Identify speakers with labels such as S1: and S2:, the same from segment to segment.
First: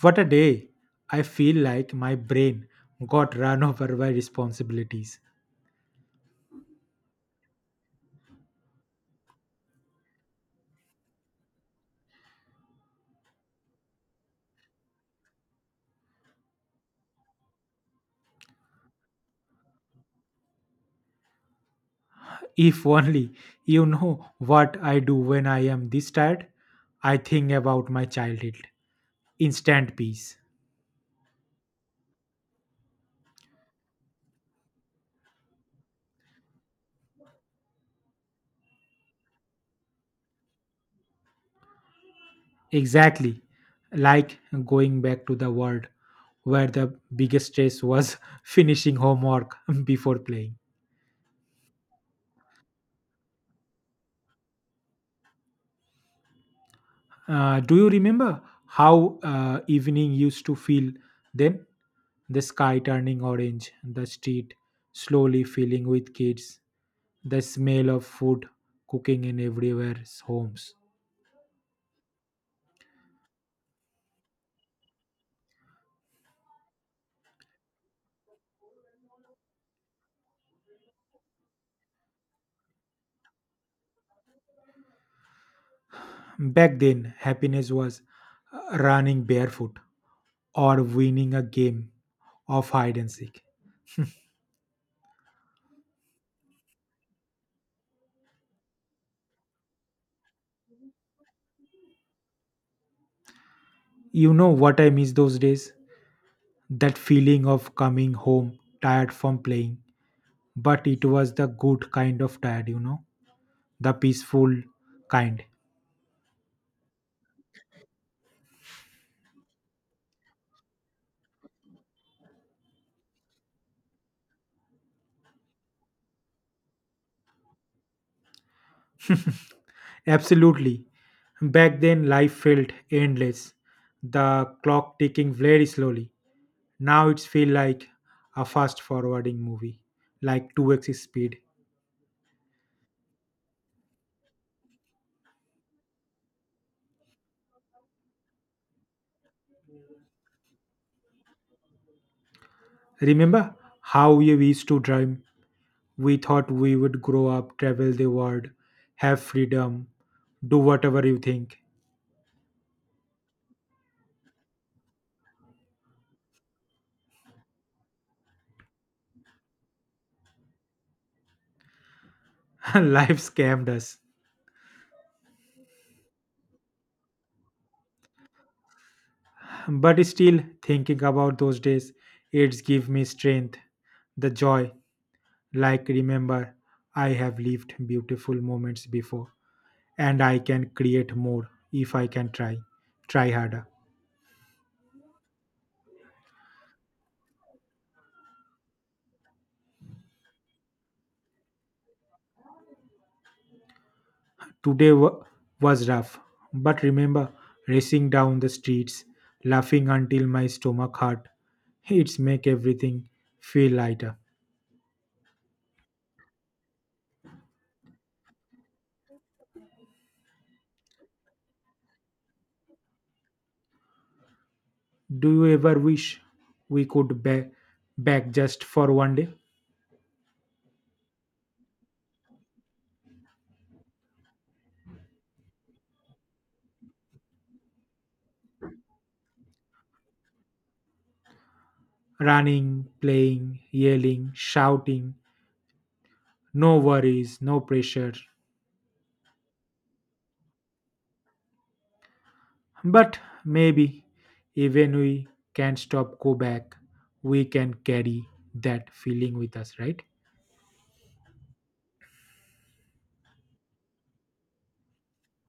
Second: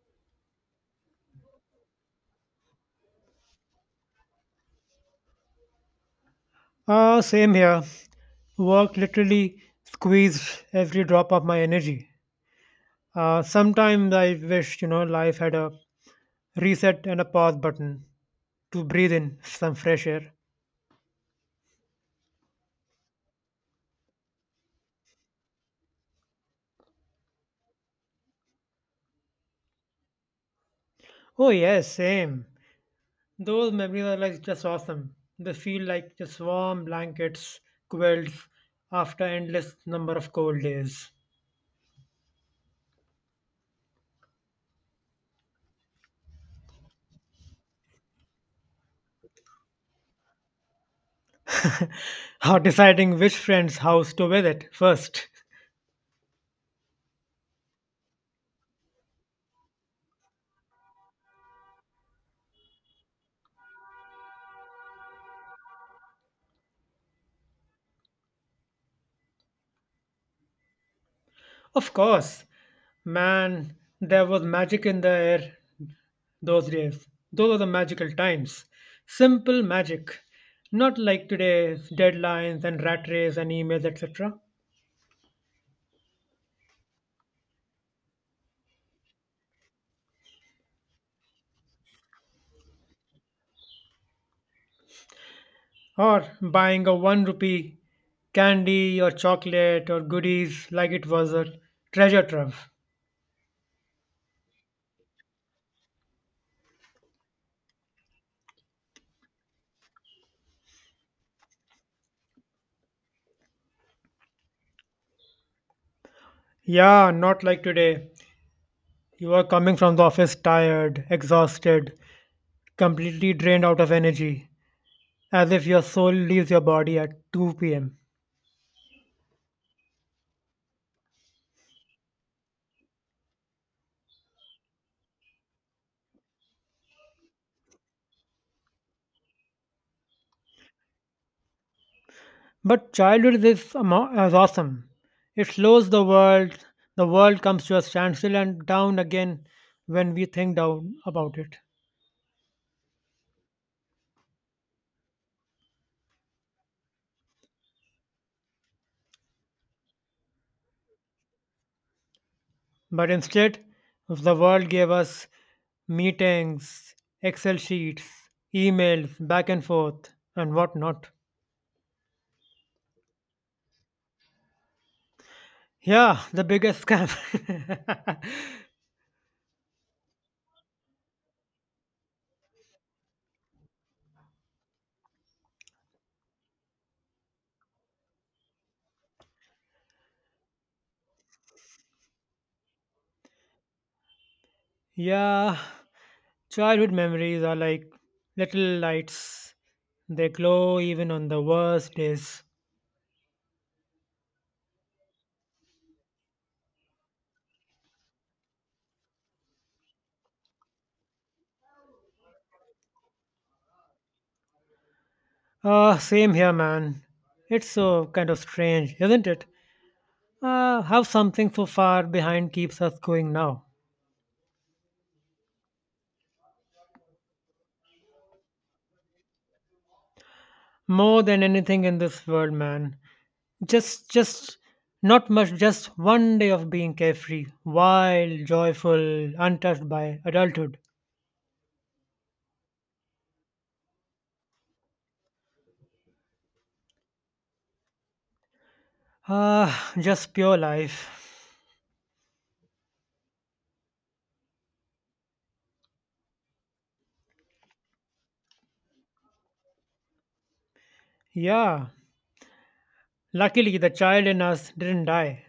S1: What a day! I feel like my brain got run over by responsibilities.
S2: Ah, same here. Work literally squeezed every drop of my energy. Sometimes I wish, you know, life had a reset and a pause button to breathe in some fresh air.
S1: If only you know what I do when I am this tired, I think about my childhood. Instant peace.
S2: Oh, yes, same. Those memories are like just awesome. They feel like just warm blankets, quilts, after endless number of cold days.
S1: Exactly. Like going back to the world where the biggest stress was finishing homework before playing.
S2: Or deciding which friend's house to visit first.
S1: Do you remember how evening used to feel then? The sky turning orange, the street slowly filling with kids, the smell of food cooking in everywhere's homes.
S2: Of course, man, there was magic in the air. Those days, those are the magical times. Simple magic. Not like today's deadlines and rat race and emails, etc.
S1: Back then, happiness was running barefoot or winning a game of hide and seek.
S2: Or buying a 1 rupee candy or chocolate or goodies like it was a treasure trove.
S1: You know what I miss those days? That feeling of coming home tired from playing, but it was the good kind of tired, you know. The peaceful kind.
S2: Yeah, not like today. You are coming from the office tired, exhausted, completely drained out of energy, as if your soul leaves your body at 2 pm.
S1: Absolutely. Back then, life felt endless, the clock ticking very slowly. Now it feels like a fast forwarding movie, like 2x speed.
S2: But childhood is, is awesome. It slows the world comes to a standstill and down again when we think down about it.
S1: Remember how we used to dream? We thought we would grow up, travel the world, have freedom, do whatever you think.
S2: But instead, the world gave us meetings, Excel sheets, emails, back and forth, and whatnot.
S1: Life scammed us.
S2: Yeah, the biggest scam.
S1: But still, thinking about those days, it's give me strength, the joy. Like, remember, I have lived beautiful moments before, and I can create more if I can try, try harder.
S2: Yeah, childhood memories are like little lights. They glow even on the worst days.
S1: Today was rough, but remember, racing down the streets, laughing until my stomach hurt, it's make everything feel lighter.
S2: Same here, man. It's so kind of strange, isn't it? How something so far behind keeps us going now.
S1: Do you ever wish we could be back just for one day?
S2: More than anything in this world, man. Just not much, just one day of being carefree, wild, joyful, untouched by adulthood.
S1: Running, playing, yelling, shouting, no worries, no pressure.
S2: Ah, just pure life.
S1: But maybe even we can stop, go back, we can carry that feeling with us, right?
S2: Yeah. Luckily, the child in us didn't die.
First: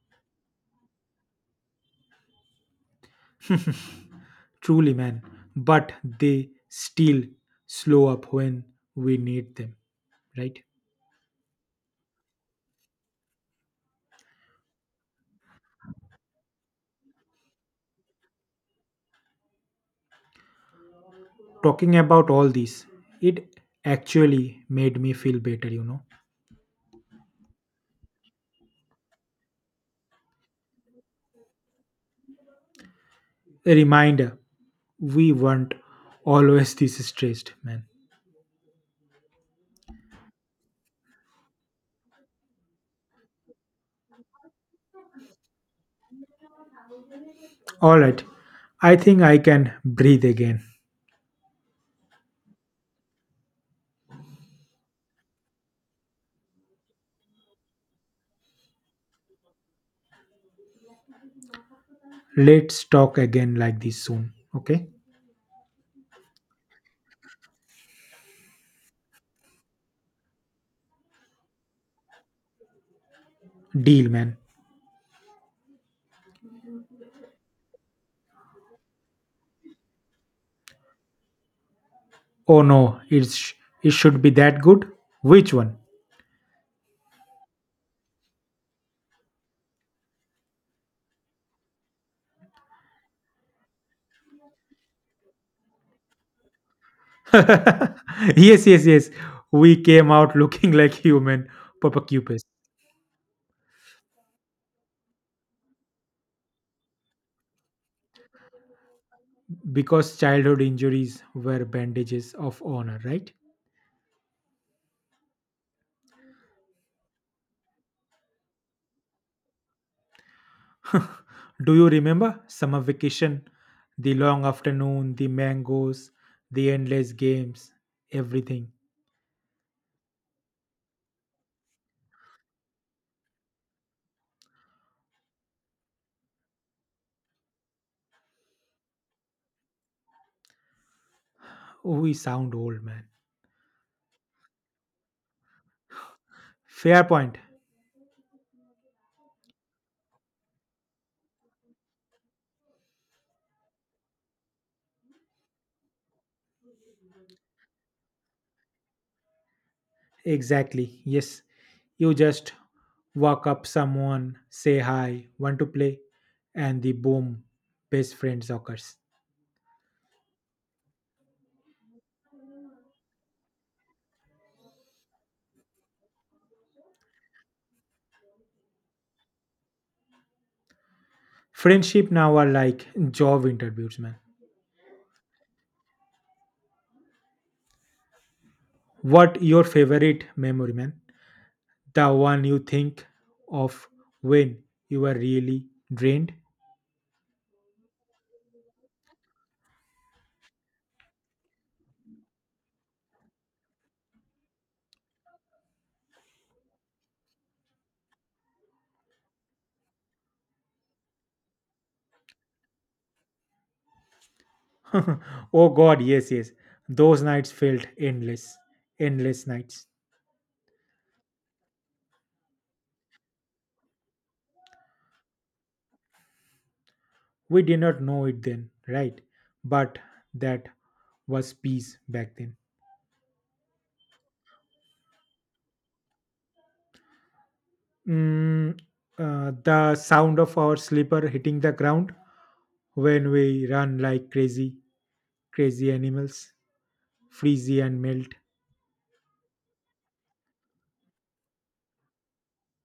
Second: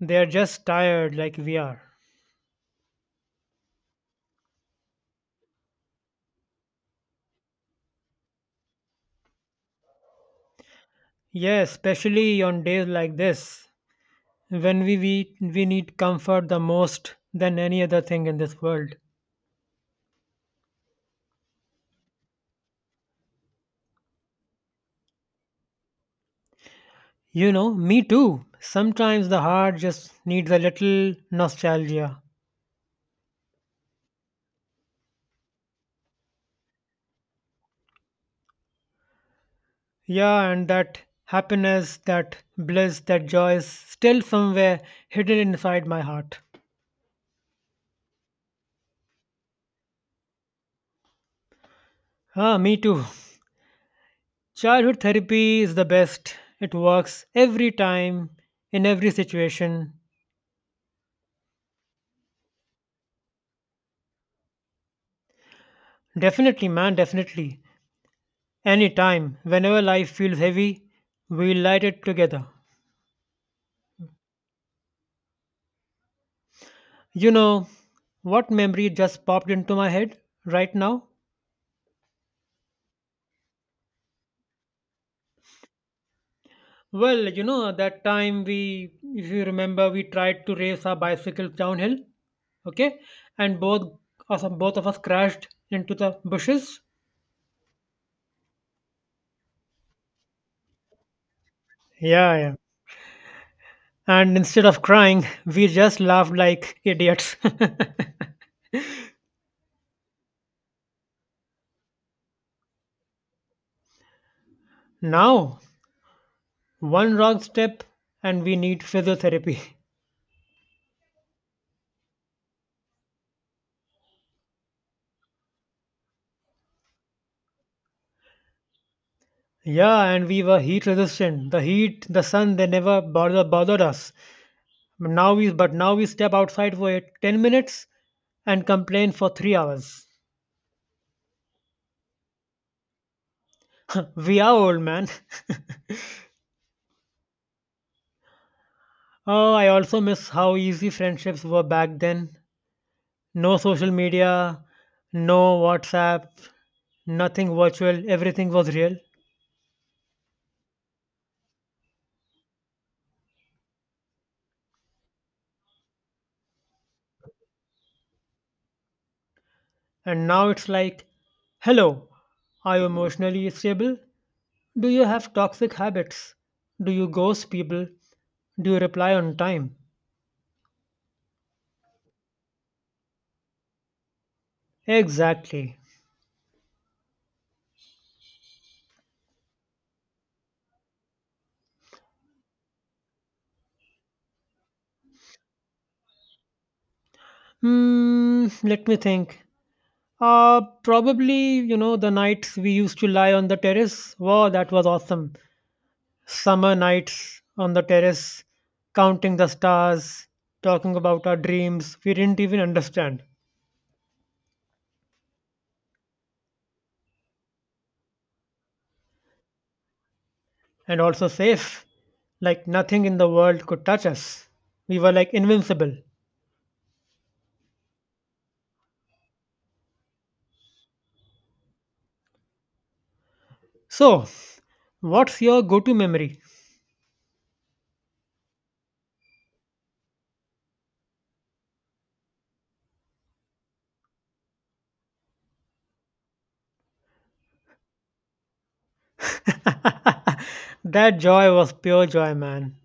S2: They are just tired like we are.
S1: Truly, man. But they still slow up when we need them, right?
S2: Yes, especially on days like this, when we need comfort the most than any other thing in this world.
S1: Talking about all this, it actually made me feel better, you know.
S2: You know, me too. Sometimes the heart just needs a little nostalgia.
S1: A reminder we weren't always this stressed, man.
S2: Yeah, and that happiness, that bliss, that joy is still somewhere hidden inside my heart.
S1: All right, I think I can breathe again.
S2: Ah, me too. Childhood therapy is the best. It works every time, in every situation.
S1: Let's talk again like this soon, okay?
S2: Definitely, man, definitely. Anytime whenever life feels heavy, we light it together.
S1: Deal, man.
S2: You know what memory just popped into my head right now?
S1: Oh no, it's it should be that good. Which one?
S2: Well, you know, that time we, if you remember, we tried to race our bicycles downhill, okay? And both of us crashed into the bushes.
S1: Yes, yes, yes. We came out looking like human
S2: Yeah,
S1: popocupus
S2: yeah. And instead of crying, we just laughed like idiots.
S1: because childhood injuries were bandages of honor, right?
S2: Now, one wrong step and we need physiotherapy.
S1: Do you remember summer vacation, the long afternoon, the mangoes, the endless games, everything?
S2: Yeah, and we were heat resistant. The heat, the sun, they never bothered us. Now we step outside for 10 minutes and complain for 3 hours.
S1: We sound old, man.
S2: We are old, man.
S1: Fair point.
S2: Oh, I also miss how easy friendships were back then. No social media, no WhatsApp, nothing virtual, everything was real.
S1: Exactly. Yes. You just walk up someone, say hi, want to play, and the boom, best friends occurs.
S2: And now it's like, hello, are you emotionally stable? Do you have toxic habits? Do you ghost people? Do you reply on time?
S1: Friendship now are like job interviews, man.
S2: Exactly.
S1: What your favorite memory, man? The one you think of when you were really drained?
S2: Hmm, let me think. Probably, you know, the nights we used to lie on the terrace. Wow, that was awesome. Summer nights on the terrace, counting the stars, talking about our dreams we didn't even understand.
S1: Oh God, yes, yes. Those nights felt endless, endless nights.
S2: And also safe, like nothing in the world could touch us. We were like invincible.
S1: We did not know it then, right? But that was peace back then.
S2: So, what's your go to memory?
S1: Mm, the sound of our slipper hitting the ground when we run like crazy, crazy animals, freeze and melt,
S2: That joy was pure joy, man.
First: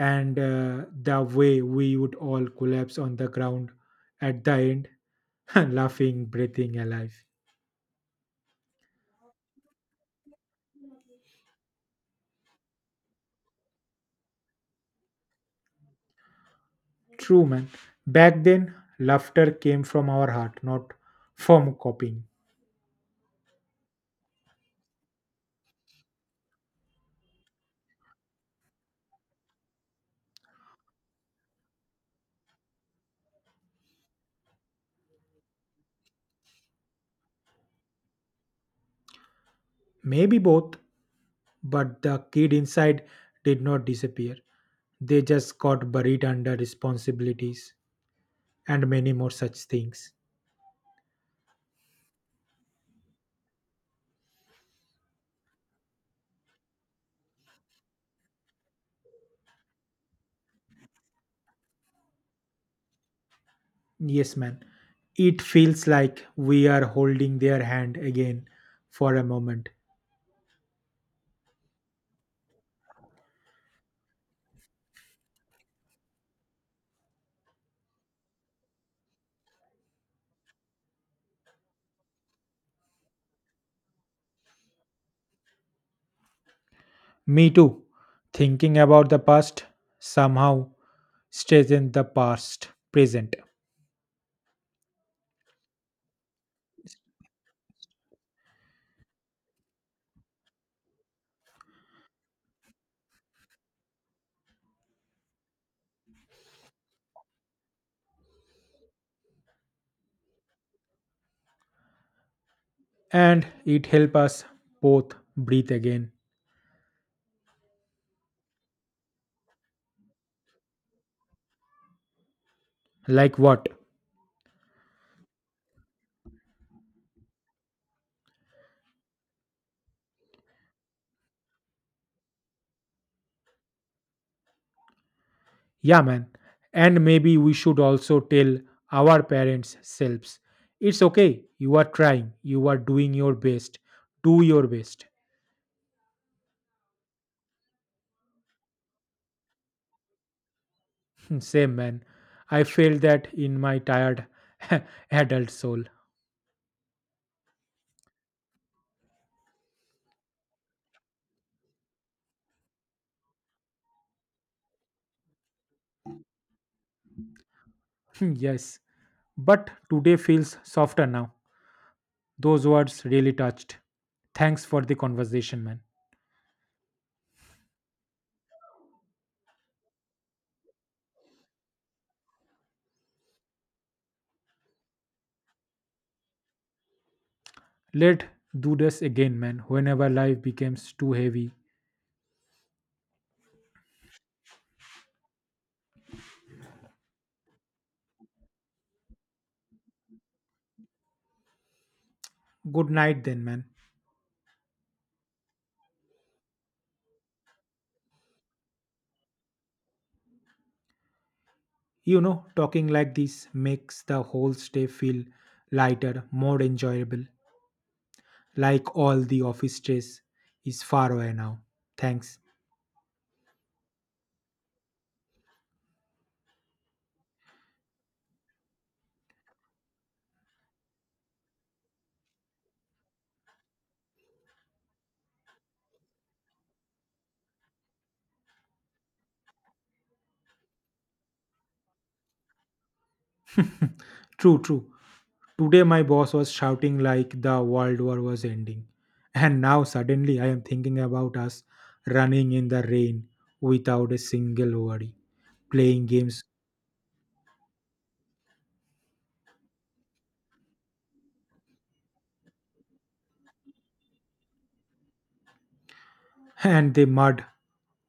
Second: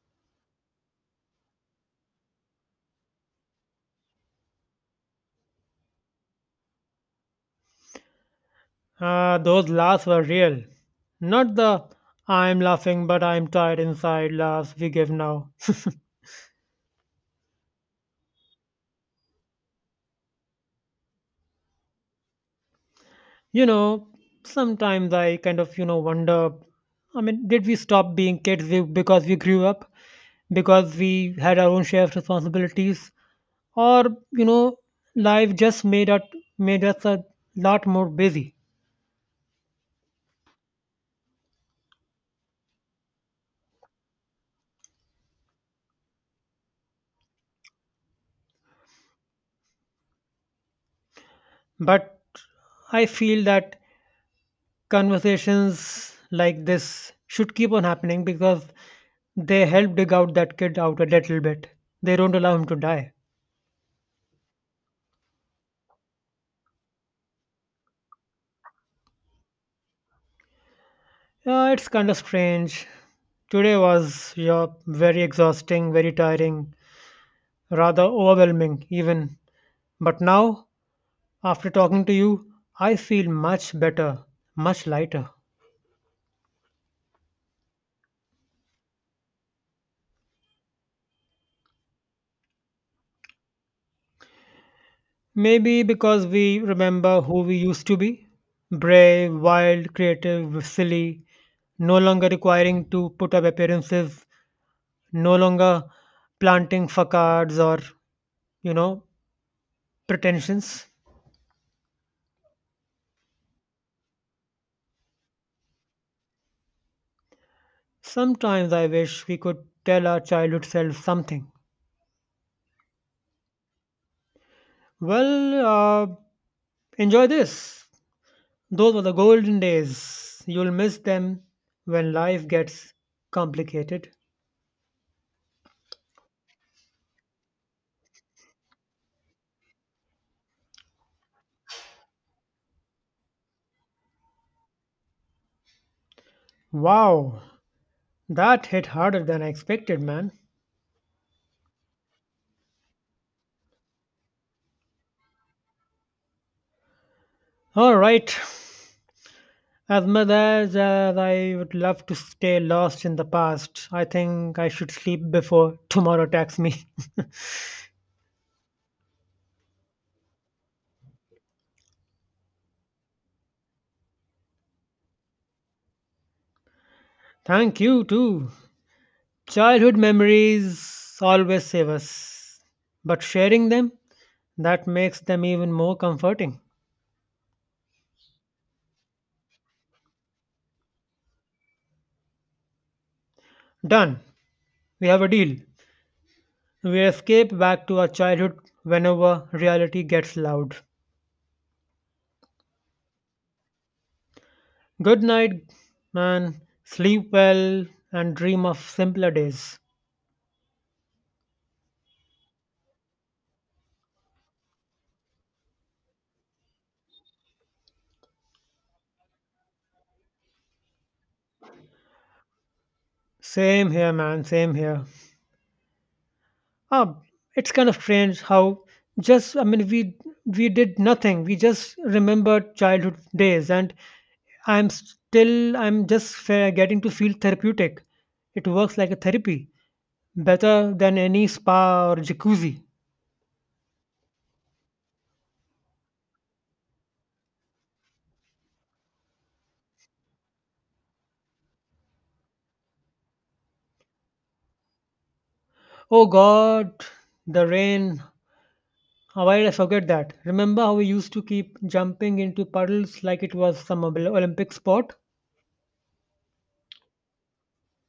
S1: and the way we would all collapse on the ground at the end, laughing, breathing alive.
S2: Ah, those laughs were real. Not the I'm laughing but I'm tired inside laughs we give now.
S1: True, man. Back then, laughter came from our heart, not from copying.
S2: You know, sometimes I kind of, you know, wonder, I mean, did we stop being kids because we grew up? Because we had our own share of responsibilities? Or, you know, life just made us a lot more busy.
S1: Maybe both, but the kid inside did not disappear. They just got buried under responsibilities and many more such things.
S2: But I feel that conversations like this should keep on happening, because they help dig out that kid out a little bit. They don't allow him to die.
S1: Yes, man. It feels like we are holding their hand again for a moment.
S2: It's kind of strange. Today was, yeah, very exhausting, very tiring, rather overwhelming, even. But now, after talking to you, I feel much better, much lighter.
S1: Me too. Thinking about the past somehow stays in the past present,
S2: Maybe because we remember who we used to be: brave, wild, creative, silly, no longer requiring to put up appearances, no longer planting facades or, you know, pretensions.
S1: and it helps us both breathe again.
S2: Sometimes I wish we could tell our childhood self something.
S1: Like what?
S2: Well, enjoy this. Those were the golden days. You'll miss them when life gets complicated.
S1: Yeah, man. And maybe we should also tell our parents selves it's okay, you are trying, you are doing your best, do your best.
S2: Wow, that hit harder than I expected, man.
S1: Same, man. I felt that in my tired adult soul.
S2: Alright, as I would love to stay lost in the past, I think I should sleep before tomorrow attacks me.
S1: Yes. But today feels softer now. Those words really touched. Thanks for the conversation, man.
S2: Thank you, too. Childhood memories always save us, but sharing them, that makes them even more comforting.
S1: Let do this again, man, whenever life becomes too heavy.
S2: Done. We have a deal. We escape back to our childhood whenever reality gets loud.
S1: Good night, then, man.
S2: Good night, man. Sleep well and dream of simpler days.
S1: You know, talking like this makes the whole stay feel lighter, more enjoyable, like all the office stress is far away now. Thanks.
S2: Same here, man. Same here. Ah, it's kind of strange how just we did nothing. We just remembered childhood days, and I'm still I'm just fe- getting to feel therapeutic. It works like a therapy, better than any spa or jacuzzi.
S1: True, true. Today my boss was shouting like the world war was ending. And now suddenly I am thinking about us running in the rain without a single worry, playing
S2: Oh
S1: games,
S2: God, the rain. How did I forget that? Remember how we used to keep jumping into puddles like it was some Olympic sport?
S1: and the mud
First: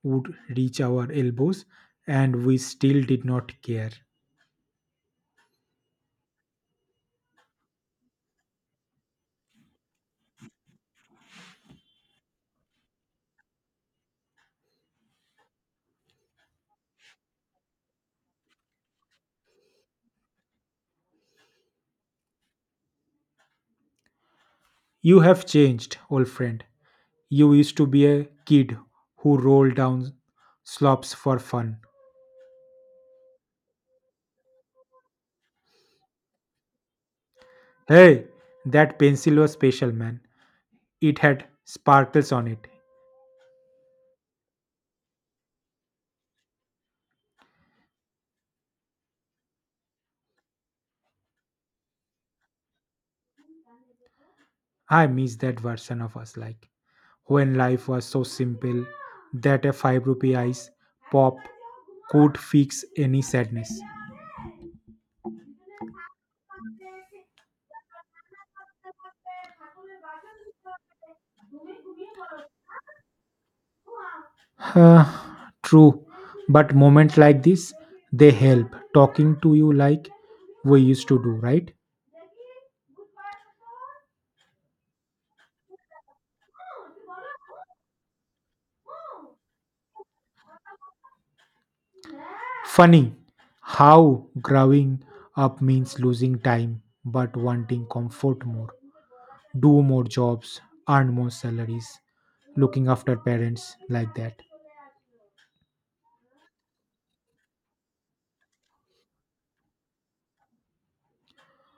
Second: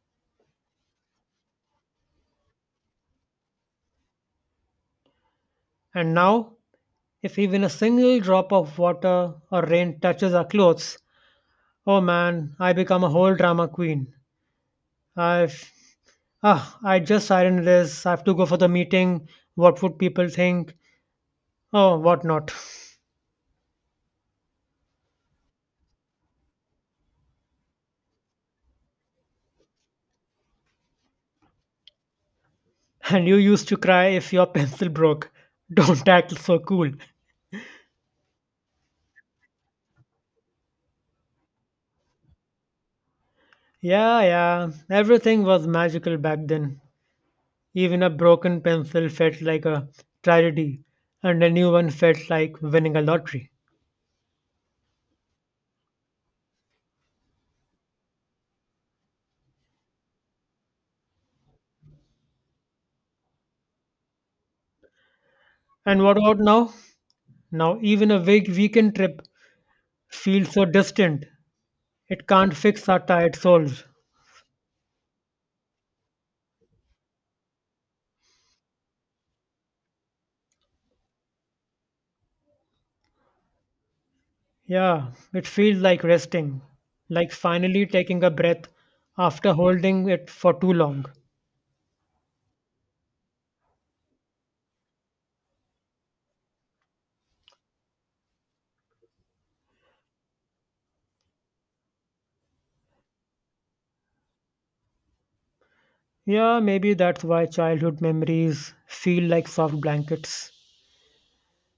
S1: would reach our elbows, and we still did not care.
S2: And now, if even a single drop of water or rain touches our clothes, oh man, I become a whole drama queen. I've I just siren this. I have to go for the meeting. What would people think? Oh, what not?
S1: You have changed, old friend. You used to be a kid who rolled down slopes for fun.
S2: And you used to cry if your pencil broke. Don't act so cool.
S1: Hey, that pencil was special, man. It had sparkles on it.
S2: Yeah, yeah. Everything was magical back then. Even a broken pencil felt like a tragedy, and a new one felt like winning a lottery.
S1: I miss that version of us, like when life was so simple that a 5 rupee ice pop could fix any sadness.
S2: And what about now? Now, even a weekend trip feels so distant. It can't fix our tired souls.
S1: Huh, true, but moments like this, they help talking to you like we used to do, right?
S2: Yeah, it feels like resting, like finally taking a breath after holding it for too long.
S1: Funny how growing up means losing time but wanting comfort more, do more jobs, earn more salaries, looking after parents like that.
S2: Yeah, maybe that's why childhood memories feel like soft blankets.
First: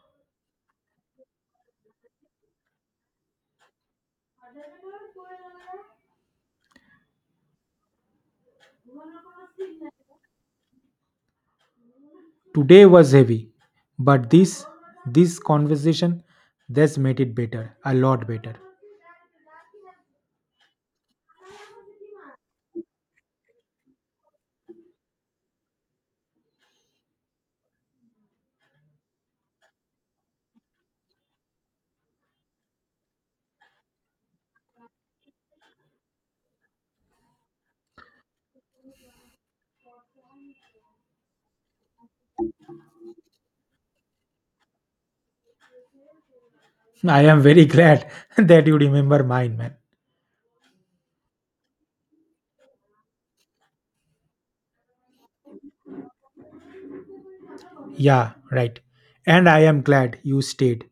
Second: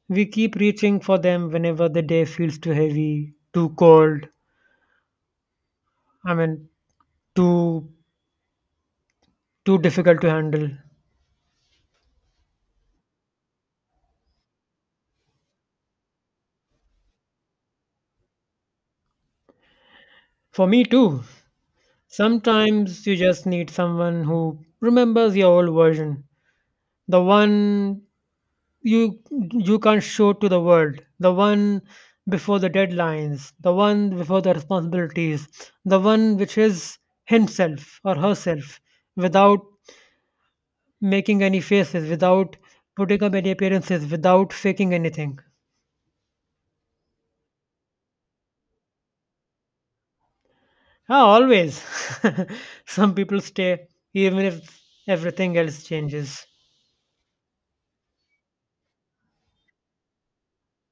S2: We keep reaching for them whenever the day feels too heavy, too cold. I mean, too too difficult to handle.
S1: Today was heavy, but this conversation this made it better, a lot better.
S2: For me too. Sometimes you just need someone who remembers your old version, the one you you can't show to the world, the one before the deadlines, the one before the responsibilities, the one which is himself or herself, without making any faces, without putting up any appearances, without faking anything.
S1: I am very glad that you remember mine, man.
S2: Ah, always. Some people stay even if everything else changes.
S1: Yeah, right. And I am glad you stayed.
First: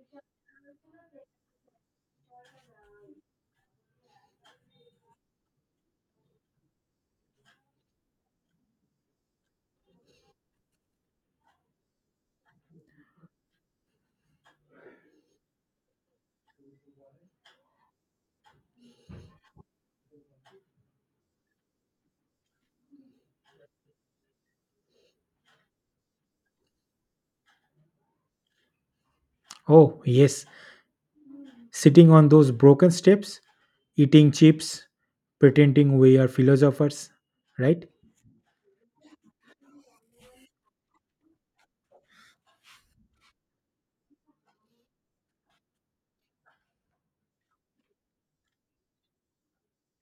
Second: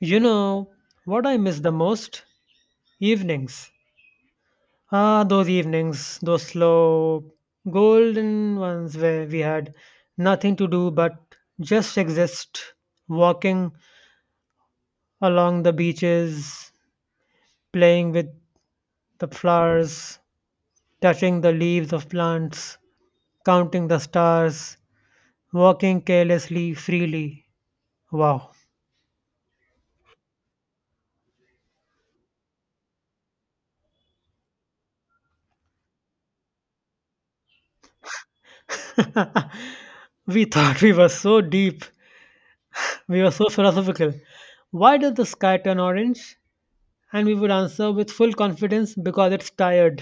S2: You know what I miss the most? Evenings. Ah, those evenings, those slow, golden ones where we had nothing to do but just exist, walking along the beaches, playing with the flowers, touching the leaves of plants, counting the stars, walking carelessly, freely. Wow.
S1: Oh, yes. Sitting on those broken steps, eating chips, pretending we are philosophers, right?
S2: We thought we were so deep, we were so philosophical. Why does the sky turn orange? And we would answer with full confidence, because it's tired.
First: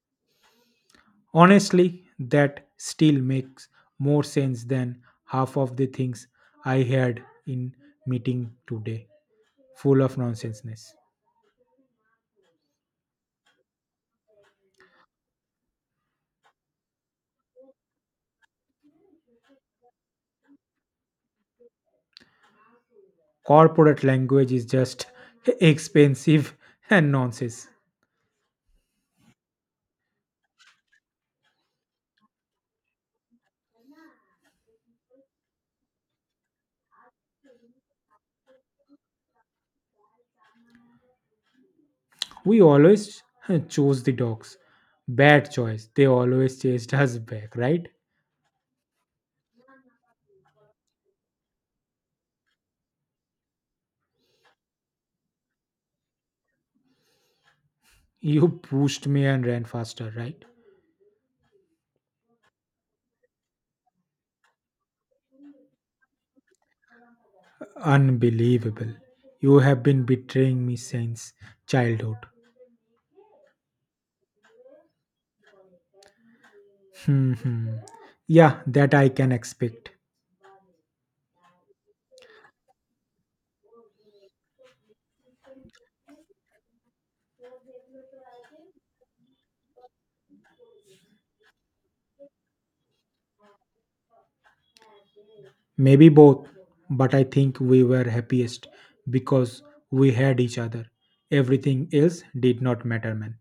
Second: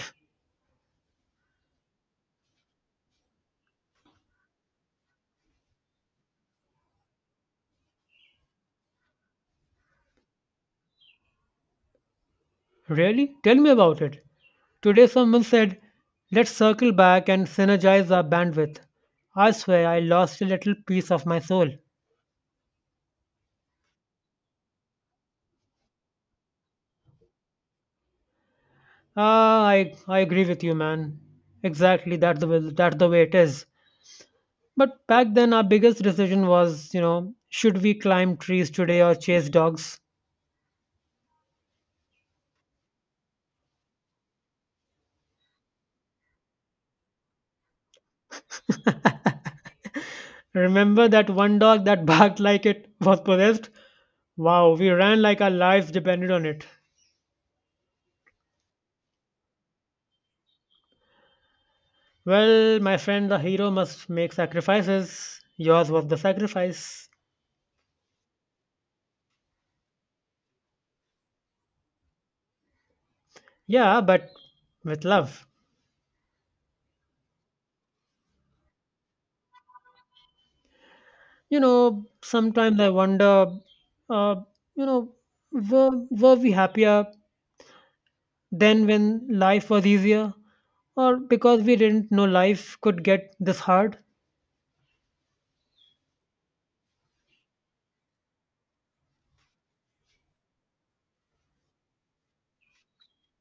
S1: Honestly, that still makes more sense than half of the things I heard in meeting today, full of nonsenseness.
S2: Really? Tell me about it. Today, someone said, let's circle back and synergize our bandwidth. I swear I lost a little piece of my soul.
S1: Corporate language is just expensive and nonsense.
S2: Ah, I agree with you, man. Exactly, that's the way it is. But back then, our biggest decision was, you know, should we climb trees today or chase dogs?
S1: We always chose the dogs. Bad choice. They always chased us back, right?
S2: Remember that one dog that barked like it was possessed? Wow, we ran like our lives depended on it.
S1: You pushed me and ran faster, right?
S2: Well, my friend, the hero must make sacrifices. Yours was the sacrifice.
S1: Unbelievable. You have been betraying me since childhood.
S2: Yeah, but with love.
S1: Hmm. Hmm. Yeah, that I can expect.
S2: You know, sometimes I wonder, uh, you know, were we happier then when life was easier? Or because we didn't know life could get this hard?
S1: Maybe both, but I think we were happiest because we had each other. Everything else did not matter, man.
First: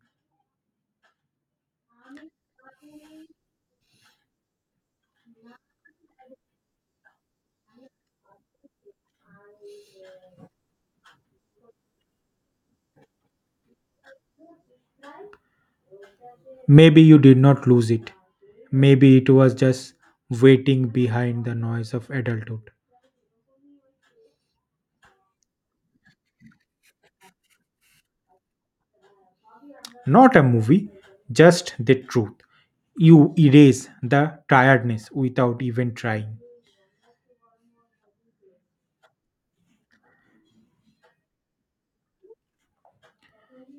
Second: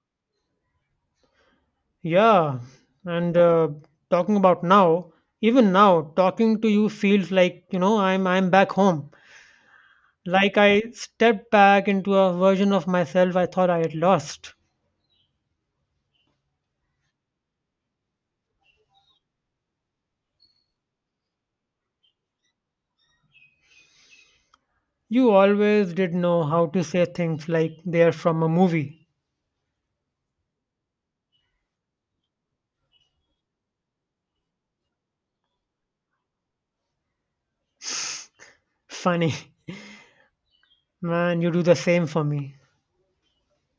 S2: Yeah, and talking about now, even now, talking to you feels like, you know, I'm back home. Like I stepped back into a version of myself I thought I had lost.
S1: Maybe you did not lose it. Maybe it was just waiting behind the noise of adulthood.
S2: You always did know how to say things like they're from a movie.
S1: Not a movie, just the truth. You erase the tiredness without even trying.
S2: Funny, man, you do the same for me.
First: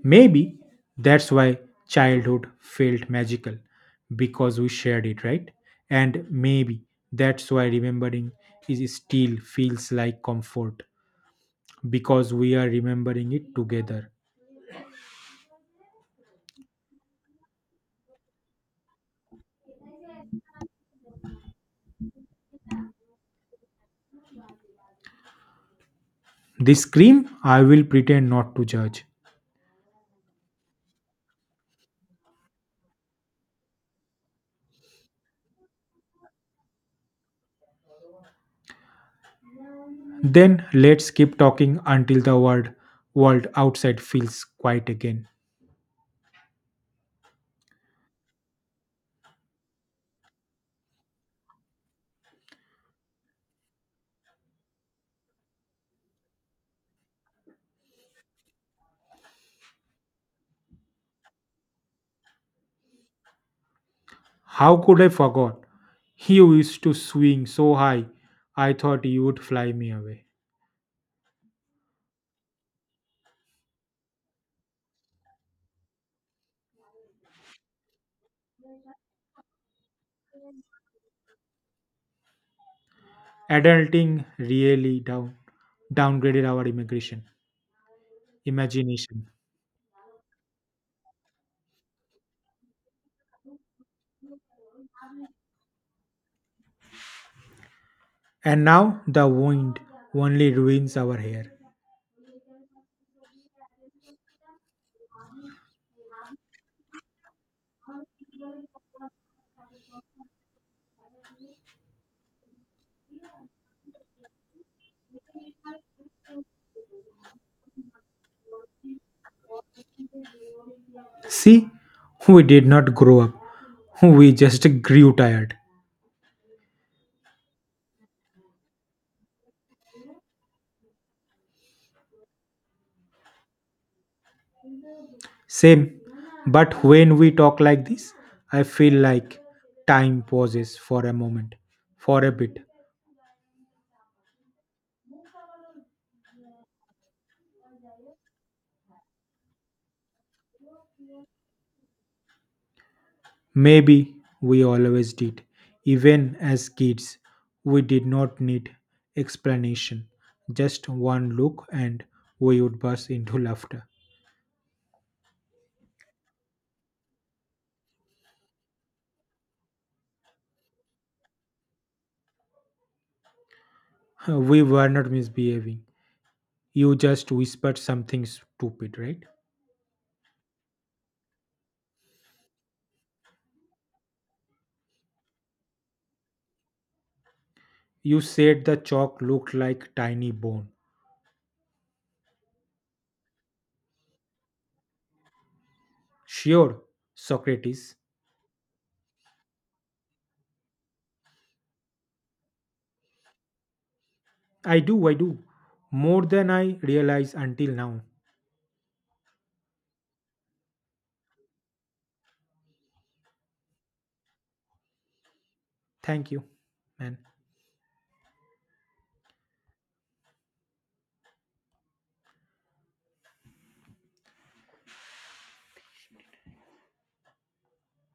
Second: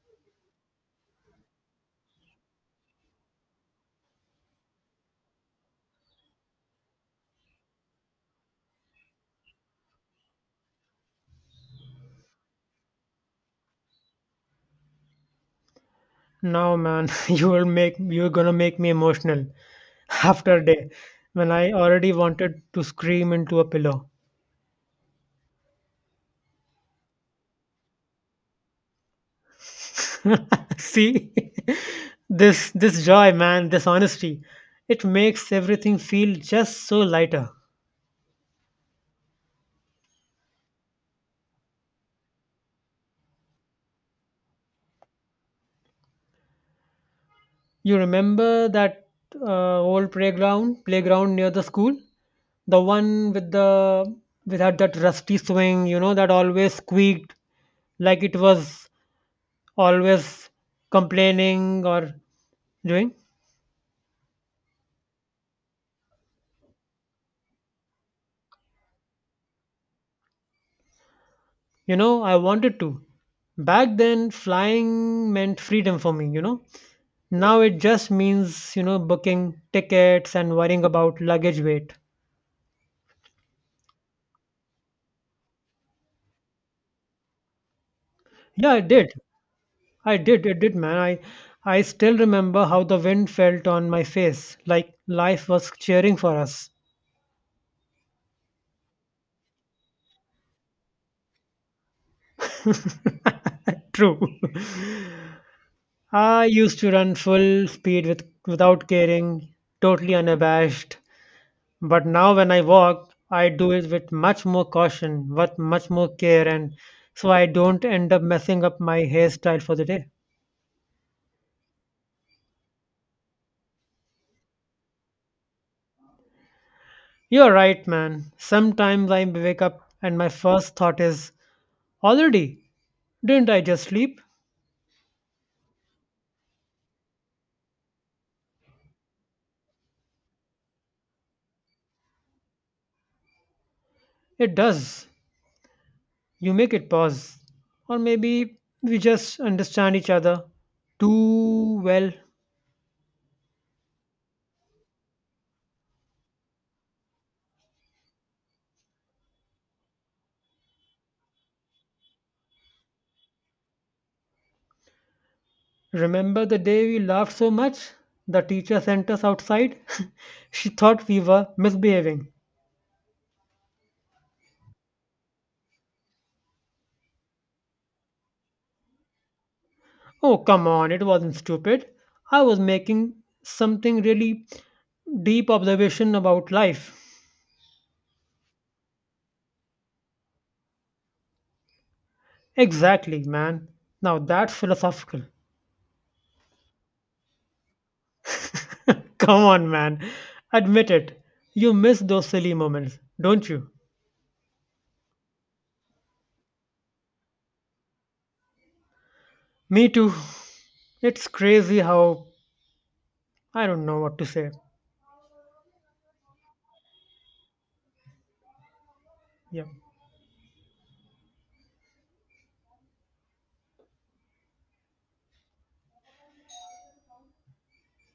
S1: Maybe that's why childhood felt magical because we shared it, right? And maybe that's why remembering is still feels like comfort because we are remembering it together.
S2: Now, man, you're gonna make me emotional after a day when I already wanted to scream into a pillow.
S1: This scream, I will pretend not to judge.
S2: See, this joy, man, this honesty. It makes everything feel just so lighter.
S1: Then let's keep talking until the world outside feels quiet again.
S2: You remember that playground near the school, the one with that rusty swing, you know, that always squeaked like it was always complaining or doing.
S1: How could I forget? You used to swing so high, I thought you would fly me away.
S2: You know, I wanted to. Back then, flying meant freedom for me, you know. Now it just means, you know, booking tickets and worrying about luggage weight.
S1: Adulting really downgraded our immigration
S2: Yeah, it did.
S1: imagination.
S2: I did. It did, man. I still remember how the wind felt on my face, like life was cheering for us.
S1: And now the wind only ruins our hair.
S2: True. I used to run full speed without caring, totally unabashed. But now when I walk, I do it with much more caution, with much more care, and so I don't end up messing up my hairstyle for the day.
S1: See, we did not grow up. We just grew tired.
S2: You're right, man. Sometimes I wake up and my first thought is, already? Didn't I just sleep?
S1: Same. But when we talk like this, I feel like time pauses for a moment, for a bit.
S2: It does. You make it pause. Or maybe we just understand each other too well.
S1: Maybe we always did. Even as kids, we did not need explanation. Just one look and we would burst into laughter.
S2: Remember the day we laughed so much? The teacher sent us outside? She thought we were misbehaving.
S1: We were not misbehaving. You just whispered something stupid, right?
S2: Oh, come on, it wasn't stupid. I was making something really deep observation about life.
S1: You said the chalk looked like tiny bone.
S2: Exactly, man. Now that's philosophical.
S1: Sure, Socrates.
S2: Come on, man. Admit it. You miss those silly moments, don't you?
S1: I do, I do. More than I realize until now.
S2: Me too. It's crazy how I don't know what to say.
S1: Thank you, man.
S2: Yeah.